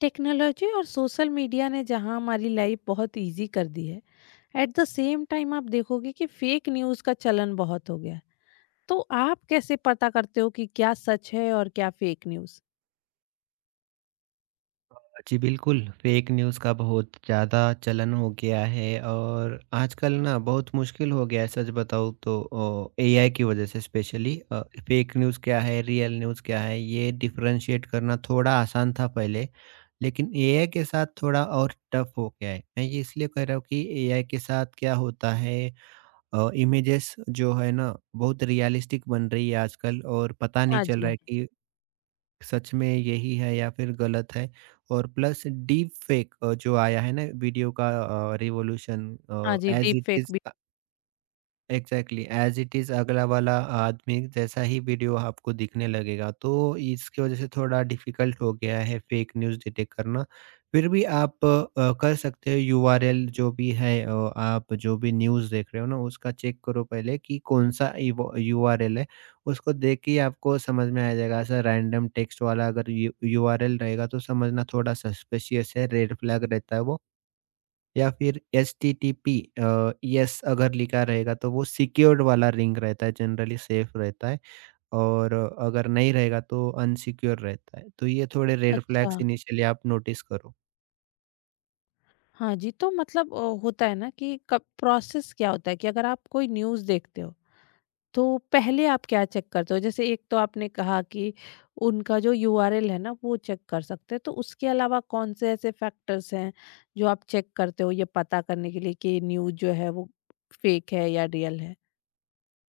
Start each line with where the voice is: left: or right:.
left: Technology और social media ने जहां हमारी लाइफ बहुत इजी कर दी है, एट द सेम टाइम आप देखोगे कि फेक न्यूज का चलन बहुत हो गया है। तो आप कैसे पता करते हो कि क्या सच है और क्या फेक न्यूज।
right: जी बिल्कुल, फेक न्यूज़ का बहुत ज़्यादा चलन हो गया है और आजकल ना बहुत मुश्किल हो गया है सच बताऊँ तो एआई की वज़ह से स्पेशली, फेक न्यूज़ क्या है, रियल न्यूज़ क्या है ये डिफ़रेंशिएट करना थोड़ा आसान था पहले। लेकिन एआई के साथ थोड़ा और टफ़ हो गया है। मैं ये इसलिए कह रहा हूँ कि एआई के साथ क्या होता है, इमेजेस जो है ना बहुत रियलिस्टिक बन रही है आजकल और पता नहीं
left: हाँ
right: चल रहा
left: जी।
right: है कि सच में यही है या फिर गलत है। और प्लस डीप फेक जो आया है ना वीडियो का रिवॉल्यूशन
left: हाँ जी।
right: As
left: deep
right: it
left: fake
right: is,
left: भी।
right: एग्ज़ैक्टली ऐज़ इट इज़ अगला वाला आदमी जैसा ही वीडियो आपको दिखने लगेगा, तो इसकी वज़ह से थोड़ा डिफ़िकल्ट हो गया है फ़ेक न्यूज़ डिटेक्ट करना। फिर भी आप कर सकते हो यूआरएल जो भी है, आप जो भी न्यूज़ देख रहे हो ना, उसका चेक करो पहले कि कौन-सा इव यूआरएल है, उसको देख के ही आपको समझ में आ जाएगा। ऐसा रैंडम टेक्स्ट वाला अगर यू यूआरएल रहेगा तो समझना थोड़ा सस्पिशियस है, रेड फ्लैग रहता है वो। या फिर एचटीटीपी येस अगर लिखा रहेगा तो वो सिक्योर्ड वाला रिंग रहता है, जनरली सेफ रहता है, और अगर नहीं रहेगा तो अनसिक्योर रहता है। तो ये थोड़े रेड
left: अच्छा।
right: फ्लैग्स इनिशियली आप नोटिस करो।
left: हाँ जी। तो मतलब होता है ना कि कब प्रोसेस क्या होता है कि अगर आप कोई न्यूज देखते हो तो पहले आप क्या चेक करते हो? जैसे एक तो आपने कहा कि उनका जो यूआरएल है ना वो चेक कर सकते हैं, तो उसके अलावा कौन से ऐसे फैक्टर्स हैं जो आप चेक करते हो ये पता करने के लिए कि न्यूज़ जो है वो फेक है या रियल है?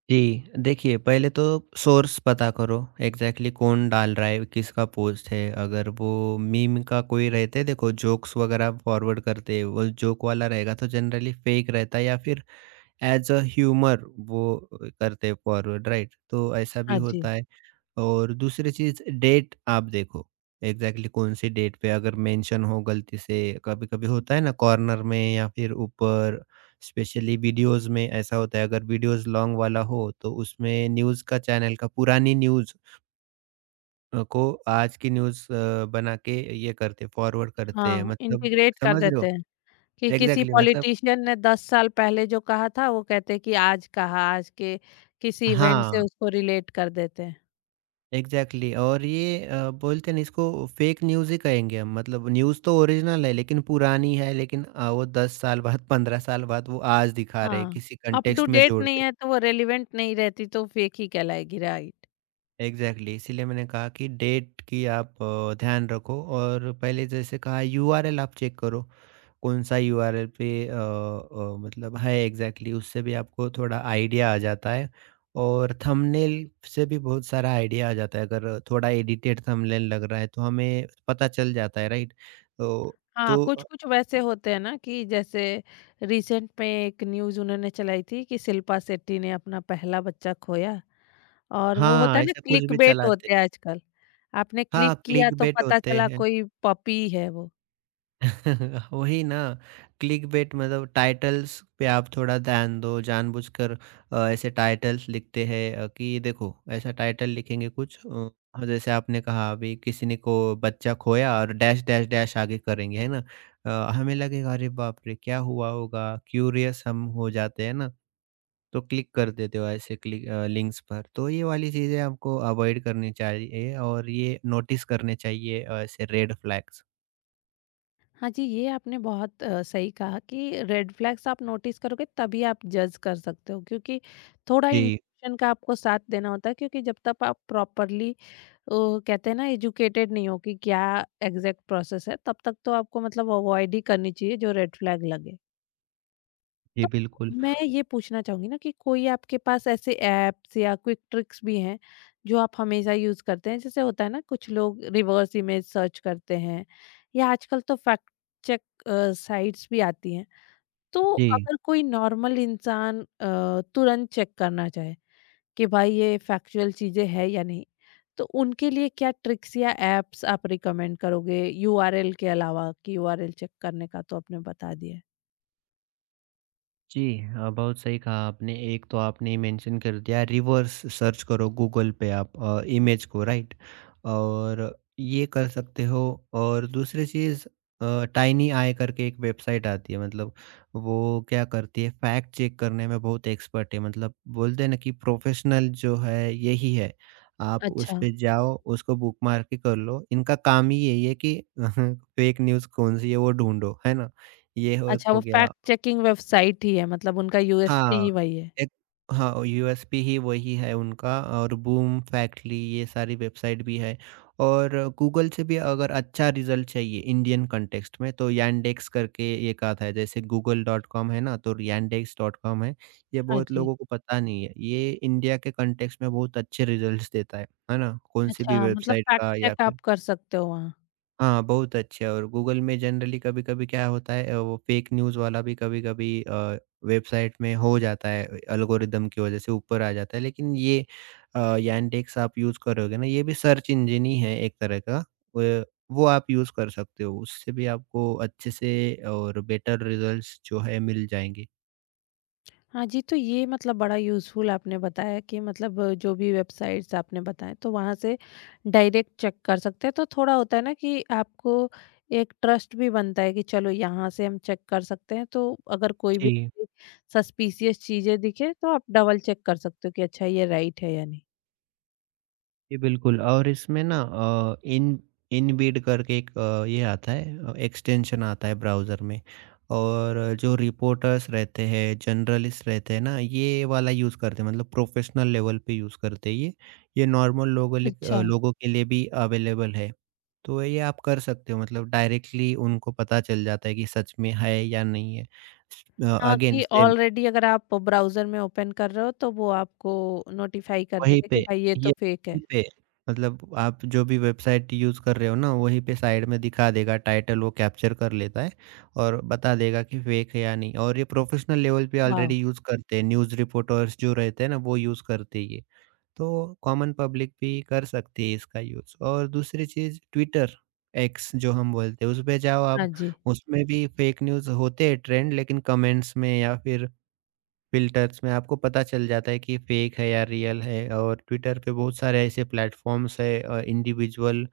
right: जी, देखिए पहले तो सोर्स पता करो, एग्ज़ैक्टली कौन डाल रहा है, किसका पोस्ट है। अगर वो मीम का कोई रहते हैं देखो, जोक्स वगैरह फॉरवर्ड करते हैं, वो जोक वाला रहेगा तो जनरली फेक रहता है या फिर ऐज़ अ ह्यूमर वो करते हैं फॉरवर्ड, राइट? तो ऐसा भी
left: हाँ जी।
right: होता है। और दूसरी चीज़ डेट आप देखो, एग्ज़ैक्टली कौन सी डेट पे अगर मेंशन हो गलती से, कभी-कभी होता है ना कॉर्नर में या फिर ऊपर, स्पेशली वीडियोज़ में ऐसा होता है। अगर वीडियोज़ लॉन्ग वाला हो तो उसमें न्यूज़ का चैनल का पुरानी न्यूज़ को आज की न्यूज़ बना के ये करते फॉरवर्ड करते हैं,
left: हाँ,
right: मतलब
left: इंटीग्रेट कर
right: समझ रहे
left: देते
right: हो?
left: हैं कि किसी
right: एग्ज़ैक्टली मतलब
left: पॉलिटिशियन ने 10 साल पहले जो कहा था वो कहते हैं कि आज कहा, आज के किसी इवेंट से
right: हाँ।
left: उसको रिलेट कर देते हैं।
right: Exactly exactly. और ये बोलते हैं ना, इसको फेक न्यूज़ ही कहेंगे हम, मतलब न्यूज़ तो ओरिजिनल है लेकिन पुरानी है, लेकिन वो 10 साल बाद 15 साल बाद वो आज दिखा रहे हैं
left: हाँ,
right: किसी
left: अप टू
right: कंटेक्स्ट में
left: डेट
right: जोड़
left: नहीं
right: के।
left: है तो वो रेलेवेंट नहीं रहती तो फेक ही कहलाएगी, राइट।
right: Exactly exactly. इसीलिए मैंने कहा कि डेट की आप ध्यान रखो और पहले जैसे कहा यूआरएल आप चेक करो, कौन-सा यूआरएल पे मतलब है एग्ज़ैक्टली, उससे भी आपको थोड़ा आइडिया आ जाता है और थंबनेल से भी बहुत सारा आइडिया आ जाता है। अगर थोड़ा एडिटेड थंबनेल लग रहा है तो हमें पता चल जाता है, राइट? तो
left: हाँ,
right: तो अ,
left: कुछ-कुछ वैसे होते हैं ना कि जैसे रिसेंट में एक न्यूज़ उन्होंने चलाई थी कि शिल्पा शेट्टी ने अपना पहला बच्चा खोया और वो होता
right: हाँ,
left: है ना
right: ऐसा कुछ भी
left: क्लिकबेट
right: चलाते
left: होते हैं आजकल। आपने
right: हाँ,
left: क्लिक किया तो
right: क्लिकबेट
left: पता
right: होते
left: चला
right: हैं।
left: कोई पपी है वो।
right: वही ना, क्लिकबेट मतलब टाइटल्स पे आप थोड़ा ध्यान दो जानबूझकर। ऐसे टाइटल्स लिखते हैं कि देखो ऐसा टाइटल लिखेंगे कुछ, जैसे आपने कहा अभी किसी ने को बच्चा खोया और डैश डैश डैश आगे करेंगे है ना। हमें लगेगा अरे बाप रे क्या हुआ होगा, क्यूरियस हम हो जाते हैं ना, तो क्लिक कर देते हो ऐसे क्लिक लिंक्स पर। तो ये वाली चीज़ें आपको अवॉइड करनी चाहिए और ये नोटिस करने चाहिए, ऐसे रेड फ्लैग्स।
left: हाँ जी, ये आपने बहुत सही कहा कि रेड फ्लैग्स आप नोटिस करोगे तभी आप जज कर सकते हो क्योंकि थोड़ा
right: जी।
left: इंट्यूशन का आपको साथ देना होता है क्योंकि जब तक आप प्रॉपरली तो कहते हैं ना एजुकेटेड नहीं हो कि क्या एग्जैक्ट प्रोसेस है तब तक तो आपको मतलब अवॉइड ही करनी चाहिए जो रेड फ्लैग लगे।
right: जी
left: तो
right: बिल्कुल।
left: मैं ये पूछना चाहूंगी ना कि कोई आपके पास ऐसे एप्स या क्विक ट्रिक्स भी हैं जो आप हमेशा यूज करते हैं जैसे होता है ना कुछ लोग रिवर्स इमेज सर्च करते हैं या आजकल तो फैक्ट चेक साइट्स भी आती हैं। तो
right: जी।
left: अगर कोई नॉर्मल इंसान तुरंत चेक करना चाहे कि भाई ये फैक्चुअल चीज़ें हैं या नहीं। तो उनके लिए क्या ट्रिक्स या ऐप्स आप रिकमेंड करोगे यूआरएल के अलावा कि यूआरएल चेक करने का तो आपने बता दिया है।
right: जी। बहुत सही कहा आपने। एक तो आपने मेंशन कर दिया रिवर्स सर्च करो गूगल पे आप इमेज को, राइट? और ये कर सकते हो। और दूसरी चीज़ टाइनी आई करके एक वेबसाइट आती है, मतलब वो क्या करती है फैक्ट चेक करने में बहुत एक्सपर्ट है, मतलब बोलते हैं ना कि प्रोफेशनल जो है यही है। आप उस
left: अच्छा।
right: पे जाओ उसको बुकमार्क ही कर लो। इनका काम ही यही है कि फेक न्यूज़ कौन-सी है वो ढूँढो, है ना? ये हो एक
left: अच्छा, वो
right: हो
left: फैक्ट
right: गया।
left: चेकिंग वेबसाइट ही है मतलब उनका यूएसपी
right: हाँ,
left: ही वही है।
right: एक। हाँ, यूएसपी ही वही है उनका और बूम, फैक्टली ये सारी वेबसाइट भी है। और गूगल से भी अगर अच्छा रिज़ल्ट चाहिए इंडियन कॉन्टेक्स्ट में तो यैंडेक्स करके एक आता है, जैसे गूगल डॉट कॉम है ना, तो यैंडेक्स डॉट कॉम है, ये
left: हाँ
right: बहुत
left: जी।
right: लोगों को पता नहीं है। ये इंडिया के कॉन्टेक्स्ट में बहुत अच्छे रिज़ल्ट्स देता है ना? कौन-सी भी
left: अच्छा, मतलब
right: वेबसाइट
left: फैक्ट
right: का या
left: चेक
right: फिर
left: आप कर सकते हो वहाँ।
right: हाँ, बहुत अच्छे। और गूगल में जनरली कभी-कभी क्या होता है वो फ़ेक न्यूज़ वाला भी कभी-कभी वेबसाइट में हो जाता है, एल्गोरिदम की वज़ह से ऊपर आ जाता है। लेकिन ये यानडेक्स आप यूज़ करोगे ना, ये भी सर्च इंजन ही है एक तरह का। व वो आप यूज़ कर सकते हो, उससे भी आपको अच्छे से और बेटर रिज़ल्ट्स जो है मिल जाएँगे।
left: हाँ जी, तो ये मतलब बड़ा यूज़फुल आपने बताया कि मतलब जो भी वेबसाइट्स आपने बताएँ तो वहाँ से डायरेक्ट चेक कर सकते हैं। तो थोड़ा होता है ना कि आपको एक ट्रस्ट भी बनता है कि चलो यहाँ से हम चेक कर सकते हैं, तो अगर कोई भी
right: जी।
left: सस्पिशियस चीज़ें दिखे तो आप डबल चेक कर सकते हो कि अच्छा ये राइट है या नहीं।
right: जी, बिल्कुल। और इसमें ना अ, इन इनबिल्ट करके एक ये आता है, एक्सटेंशन आता है ब्राउज़र में, और जो रिपोर्टर्स रहते हैं, जर्नलिस्ट रहते हैं ना, ये वाला यूज़ करते हैं, मतलब प्रोफ़ेशनल लेवल पे यूज़ करते हैं ये। ये नॉर्मल
left: अच्छा।
right: लोगों के लिए भी अवेलेबल है। तो ये आप कर सकते हो, मतलब डायरेक्टली उनको पता चल जाता है कि सच में है या नहीं है। अ,
left: हाँ,
right: अगेन
left: कि
right: सेम
left: ऑलरेडी अगर आप ब्राउज़र में ओपन कर रहे हो तो वो आपको नोटिफ़ाई कर
right: वहीं
left: देगा कि
right: पे
left: भाई ये तो फेक है।
right: वहीं पे मतलब आप जो भी वेबसाइट यूज़ कर रहे हो ना, वहीं पे साइड में दिखा देगा, टाइटल वो कैप्चर कर लेता है और बता देगा कि फेक है या नहीं। और ये प्रोफेशनल लेवल पे
left: वाह!
right: ऑलरेडी यूज़ करते हैं, न्यूज़ रिपोर्टर्स जो रहते हैं ना, वो यूज़ करते हैं ये। तो कॉमन पब्लिक भी कर सकती है इसका यूज़। और दूसरी चीज़ ट्विटर, एक्स जो हम बोलते हैं, उसपे जाओ
left: हाँ
right: आप,
left: जी।
right: उसमें भी फेक न्यूज़ होते हैं ट्रेंड, लेकिन कमेंट्स में या फिर फ़िल्टर्स में आपको पता चल जाता है कि फ़ेक है या रियल है। और ट्विटर पे बहुत सारे ऐसे प्लेटफ़ॉर्म्स है, इंडिविजुअल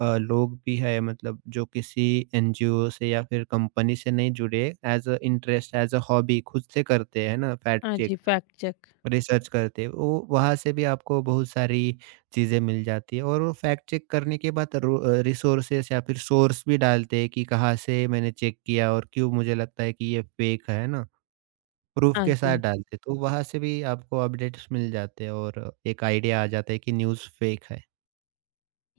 right: लोग भी है, मतलब जो किसी एनजीओ से या फिर कंपनी से नहीं जुड़े, as a interest, as a hobby खुद से करते हैं ना फ़ैक्ट
left: हाँ जी,
right: चेक,
left: फैक्ट चेक।
right: रिसर्च करते हैं। वो वहाँ से भी आपको बहुत सारी चीज़ें मिल जाती है और वो फ़ैक्ट चेक करने के बाद रिसोर्सेस या फिर सोर्स भी डालते हैं कि कहाँ से मैंने चेक किया और क्यों मुझे लगता है कि ये फ़ेक है ना? प्रूफ़
left: हाँ
right: के साथ
left: जी।
right: डालते, तो वहाँ से भी आपको अपडेट्स मिल जाते हैं और एक आइडिया आ जाता है कि न्यूज़ फ़ेक है।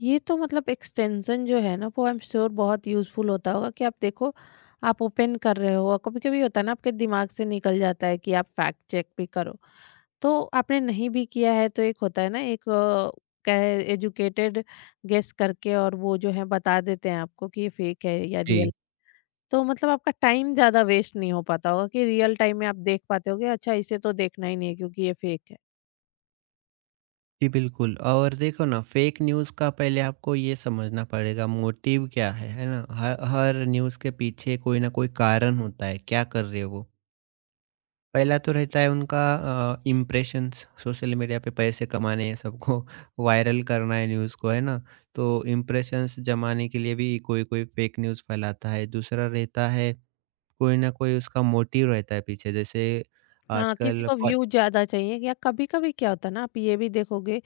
left: ये तो मतलब एक्सटेंशन जो है ना वो आई एम श्योर बहुत यूज़फुल होता होगा कि आप देखो आप ओपन कर रहे हो और कभी कभी होता है ना आपके दिमाग से निकल जाता है कि आप फैक्ट चेक भी करो तो आपने नहीं भी किया है तो एक होता है ना एक क्या है एजुकेटेड गेस करके और वो जो है बता देते हैं आपको कि ये फेक है या रियल।
right: जी।
left: तो मतलब आपका टाइम ज़्यादा वेस्ट नहीं हो पाता होगा कि रियल टाइम में आप देख पाते होगे अच्छा इसे तो देखना ही नहीं है क्योंकि ये फेक है।
right: जी, बिल्कुल। और देखो ना, फ़ेक न्यूज़ का पहले आपको ये समझना पड़ेगा मोटिव क्या है ना? ह हर न्यूज़ के पीछे कोई ना कोई कारण होता है, क्या कर रहे हैं वो? पहला तो रहता है उनका इम्प्रेशंस, सोशल मीडिया पे पैसे कमाने हैं सबको, वायरल करना है न्यूज़ को, है ना? तो इम्प्रेशंस जमाने के लिए भी कोई-कोई फ़ेक न्यूज़ फैलाता है। दूसरा रहता है कोई ना कोई उसका मोटिव रहता है पीछे, जैसे
left: हाँ, किसी
right: आजकल
left: को
right: प
left: व्यू ज्यादा चाहिए या कभी कभी क्या होता है ना आप ये भी देखोगे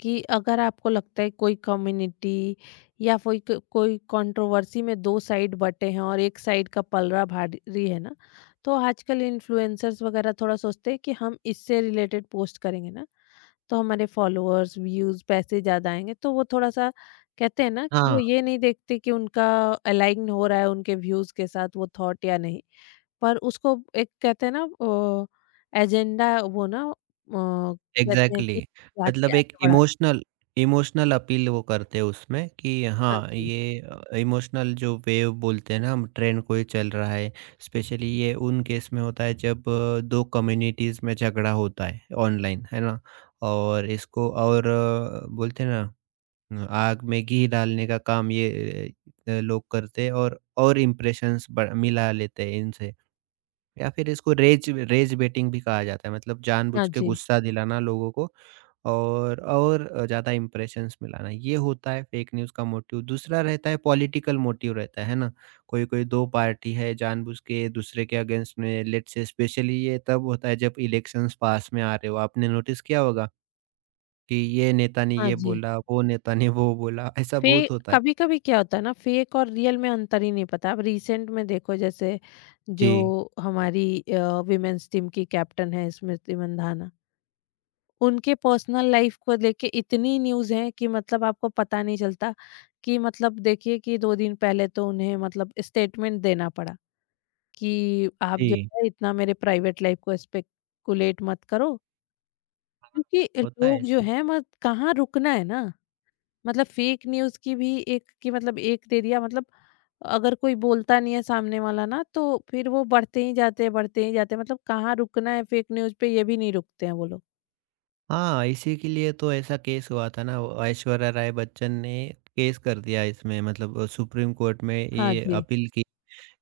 left: कि अगर आपको लगता है कोई कम्युनिटी या कोई कोई कंट्रोवर्सी में दो साइड बटे हैं और एक साइड का पलड़ा भारी है ना, तो आजकल इन्फ्लुएंसर्स वगैरह थोड़ा सोचते हैं कि हम इससे रिलेटेड पोस्ट करेंगे ना तो हमारे फॉलोअर्स व्यूज पैसे ज़्यादा आएंगे तो वो थोड़ा सा कहते हैं ना कि वो
right: हाँ,
left: ये नहीं देखते कि उनका अलाइन हो रहा है उनके व्यूज के साथ वो थॉट या नहीं, पर उसको एक कहते हैं ना एजेंडा, वो ना कहते हैं कि
right: एग्ज़ैक्टली। मतलब
left: जाके
right: एक
left: आगे बढ़ा।
right: इमोशनल इमोशनल अपील वो करते हैं उसमें कि
left: हाँ
right: हाँ,
left: जी।
right: ये, इमोशनल जो वेव बोलते हैं ना हम, ट्रेंड कोई चल रहा है, स्पेशली ये उन केस में होता है जब 2 कम्युनिटीज़ में झगड़ा होता है ऑनलाइन, है ना? और इसको और बोलते हैं ना आग में घी डालने का काम ये लोग करते हैं और इम्प्रेशंस ब मिला लेते हैं इनसे। या फिर इसको रेज रेज बेटिंग भी कहा जाता है, मतलब
left: हाँ
right: जानबूझ के
left: जी,
right: गुस्सा दिलाना लोगों को और ज़्यादा इम्प्रेशंस मिलाना, ये होता है फेक न्यूज़ का मोटिव। दूसरा रहता है पॉलिटिकल मोटिव रहता है ना? कोई-कोई 2 पार्टी है जानबूझ के दूसरे के अगेंस्ट में, लेट्स से स्पेशली ये तब होता है जब इलेक्शंस पास में आ रहे हो। आपने नोटिस किया होगा कि ये नेता ने
left: हाँ
right: ये
left: जी।
right: बोला, वो नेता ने वो बोला, ऐसा
left: फे
right: बहुत होता है।
left: कभी-कभी क्या होता है ना फेक और रियल में अंतर ही नहीं पता। अब रिसेंट में देखो जैसे जो
right: जी।
left: हमारी वुमेन्स टीम की कैप्टन है स्मृति मंधाना, उनके पर्सनल लाइफ़ को लेके इतनी न्यूज़ हैं कि मतलब आपको पता नहीं चलता कि मतलब देखिए कि 2 दिन पहले तो उन्हें मतलब स्टेटमेंट देना पड़ा कि आप जो
right: जी,
left: है इतना मेरे प्राइवेट लाइफ़ को स्पेकुलेट मत करो। क्योंकि
right: होता है
left: लोग जो
right: ऐसे।
left: हैं मत कहाँ रुकना है ना। मतलब फेक न्यूज़ की भी एक की मतलब एक दे दिया मतलब अगर कोई बोलता नहीं है सामने वाला ना तो फिर वो बढ़ते ही जाते हैं बढ़ते ही जाते हैं मतलब कहाँ रुकना है फेक न्यूज़ पे ये भी नहीं रुकते हैं वो लोग।
right: हाँ, इसी के लिए तो ऐसा केस हुआ था ना, वो ऐश्वर्या राय बच्चन ने केस कर दिया इसमें, मतलब सुप्रीम कोर्ट में
left: हाँ
right: ये
left: जी।
right: अपील की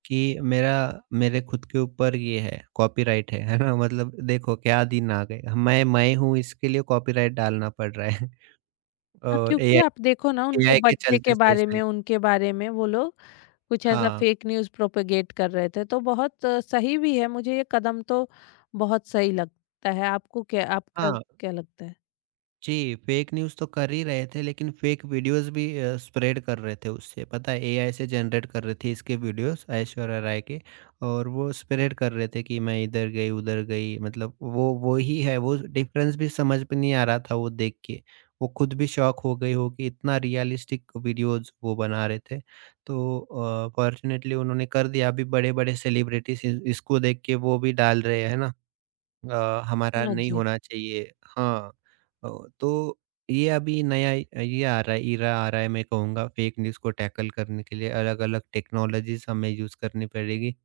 right: कि मेरा मेरे खुद के ऊपर ये है, कॉपीराइट है ना? मतलब देखो क्या दिन आ गए। मैं हूँ इसके लिए कॉपीराइट डालना पड़ रहा है।
left: हाँ,
right: और
left: क्योंकि
right: एआई,
left: आप देखो ना उनके
right: एआई के
left: बच्चे के
right: चलते
left: बारे
right: स्पेशली।
left: में, उनके बारे में वो लोग कुछ ऐसा
right: हाँ,
left: फेक न्यूज़ प्रोपेगेट कर रहे थे। तो बहुत सही भी है मुझे ये कदम तो बहुत सही लगता है। आपको क्या आपका
right: हाँ।
left: क्या लगता है?
right: जी, फेक न्यूज़ तो कर ही रहे थे, लेकिन फेक वीडियोज़ भी स्प्रेड कर रहे थे उससे। पता है एआई से जनरेट कर रही थी इसके वीडियोज़, ऐश्वर्या राय के, और वो स्प्रेड कर रहे थे कि मैं इधर गई, उधर गई, मतलब वो ही है, वो डिफ़रेंस भी समझ में नहीं आ रहा था वो देख के। वो खुद भी शॉक हो गई होगी, इतना रियलिस्टिक वीडियोज़ वो बना रहे थे। तो फ़ॉर्च्युनेटली उन्होंने कर दिया अभी, बड़े-बड़े सेलिब्रिटीज़ इ इसको देख के वो भी डाल रहे हैं ना। हमारा
left: हाँ
right: नहीं
left: जी।
right: होना चाहिए। हाँ, अ, तो ये अभी नया ये आ रहा है, इरा आ रहा है, मैं कहूँगा फेक न्यूज़ को टैकल करने के लिए अलग-अलग टेक्नोलॉजीज़ हमें यूज़ करनी पड़ेगी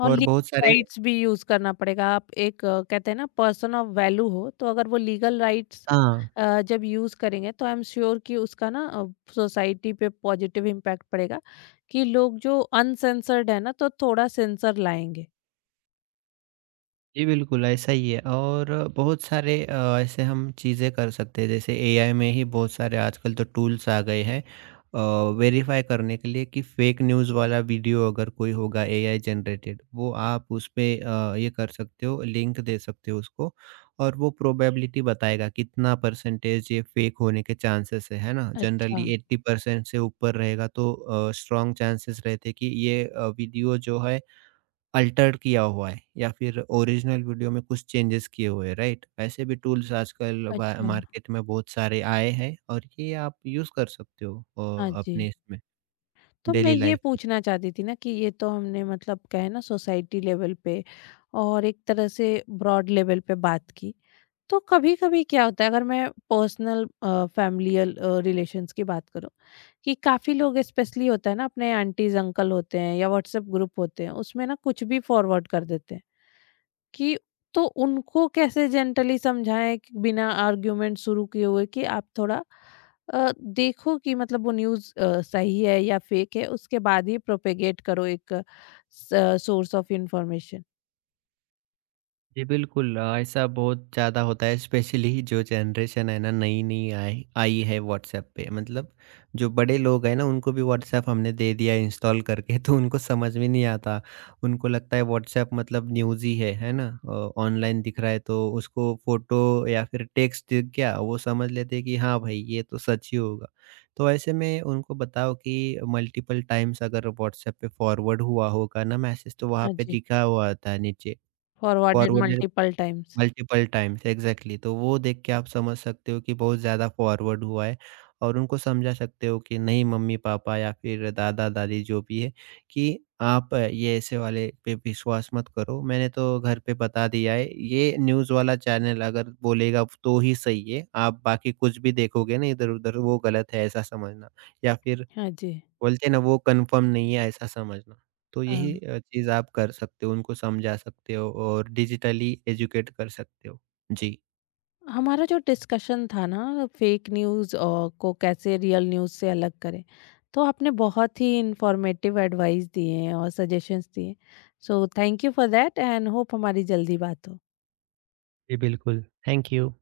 left: और
right: और बहुत
left: लीगल
right: सारे।
left: राइट्स भी यूज़ करना पड़ेगा। आप एक कहते हैं ना पर्सन ऑफ वैल्यू हो, तो अगर वो लीगल राइट्स
right: हाँ।
left: जब यूज़ करेंगे तो आई एम श्योर कि उसका ना सोसाइटी पे पॉजिटिव इम्पैक्ट पड़ेगा कि लोग जो अनसेंसर्ड है ना, तो थोड़ा सेंसर लाएँगे।
right: जी, बिल्कुल ऐसा ही है। और बहुत सारे ऐसे हम चीज़ें कर सकते हैं, जैसे एआई में ही बहुत सारे आजकल तो टूल्स आ गए हैं वेरीफाई करने के लिए कि फेक न्यूज़ वाला वीडियो अगर कोई होगा एआई जनरेटेड, वो आप उस पे ये कर सकते हो, लिंक दे सकते हो उसको, और वो प्रोबेबिलिटी बताएगा कितना परसेंटेज ये फेक होने के चांसेस है ना। जनरली
left: अच्छा,
right: 80% से ऊपर रहेगा तो स्ट्रॉन्ग चांसेस रहते कि ये वीडियो जो है अल्टर्ड किया हुआ है या फिर ओरिजिनल वीडियो में कुछ चेंजेस किए हुए हैं, राइट? ऐसे भी टूल्स आजकल बा
left: अच्छा।
right: मार्केट में बहुत सारे आए हैं और ये आप यूज़ कर सकते हो
left: हाँ जी।
right: अपने इसमें
left: तो मैं
right: डेली
left: ये
right: लाइफ।
left: पूछना चाहती थी ना कि ये तो हमने मतलब क्या है ना सोसाइटी लेवल पे और एक तरह से ब्रॉड लेवल पे बात की। तो कभी-कभी क्या होता है अगर मैं पर्सनल फ़ैमिलियल रिलेशंस की बात करूँ, कि काफ़ी लोग स्पेशली होता है ना अपने आंटीज़ अंकल होते हैं या व्हाट्सएप ग्रुप होते हैं, उसमें ना कुछ भी फॉरवर्ड कर देते हैं कि तो उनको कैसे जेंटली समझाएँ कि बिना आर्गुमेंट शुरू किए हुए कि आप थोड़ा देखो कि मतलब वो न्यूज़ सही है या फेक है, उसके बाद ही प्रोपेगेट करो एक स सोर्स ऑफ इन्फॉर्मेशन।
right: जी बिल्कुल। ऐसा बहुत ज़्यादा होता है, स्पेशली जो जनरेशन है ना नई नई आई आई है व्हाट्सएप पे, मतलब जो बड़े लोग हैं ना उनको भी व्हाट्सएप हमने दे दिया इंस्टॉल करके तो उनको समझ में नहीं आता, उनको लगता है व्हाट्सएप मतलब न्यूज़ ही है ना। ऑनलाइन दिख रहा है तो उसको फोटो या फिर टेक्स्ट दिख गया, वो समझ लेते हैं कि हाँ भाई ये तो सच ही होगा। तो ऐसे में उनको बताओ कि मल्टीपल टाइम्स अगर व्हाट्सएप पे फॉरवर्ड हुआ होगा ना मैसेज, तो वहाँ
left: हाँ
right: पे
left: जी,
right: लिखा हुआ आता है नीचे
left: forwarded
right: forwarded
left: multiple times.
right: Multiple times, exactly. तो वो देख के आप समझ सकते हो कि बहुत ज़्यादा फॉरवर्ड हुआ है, और उनको समझा सकते हो कि नहीं मम्मी-पापा या फिर दादा-दादी जो भी है, कि आप ये ऐसे वाले पे विश्वास मत करो, मैंने तो घर पे बता दिया है, ये न्यूज़ वाला चैनल अगर बोलेगा तो ही सही है, आप बाकी कुछ भी देखोगे ना इधर-उधर वो गलत है ऐसा समझना। या फिर
left: हाँ जी।
right: बोलते हैं ना वो कंफर्म नहीं है ऐसा समझना। तो
left: हाँ।
right: यही चीज़ आप कर सकते हो, उनको समझा सकते हो और डिजिटली एजुकेट कर सकते हो। जी।
left: हमारा जो डिस्कशन था ना फेक न्यूज़ और को कैसे रियल न्यूज़ से अलग करें, तो आपने बहुत ही इन्फॉर्मेटिव एडवाइस दिए हैं और सजेशंस दिए, so thank you for that and hope हमारी जल्दी बात हो।
right: जी, बिल्कुल। Thank you.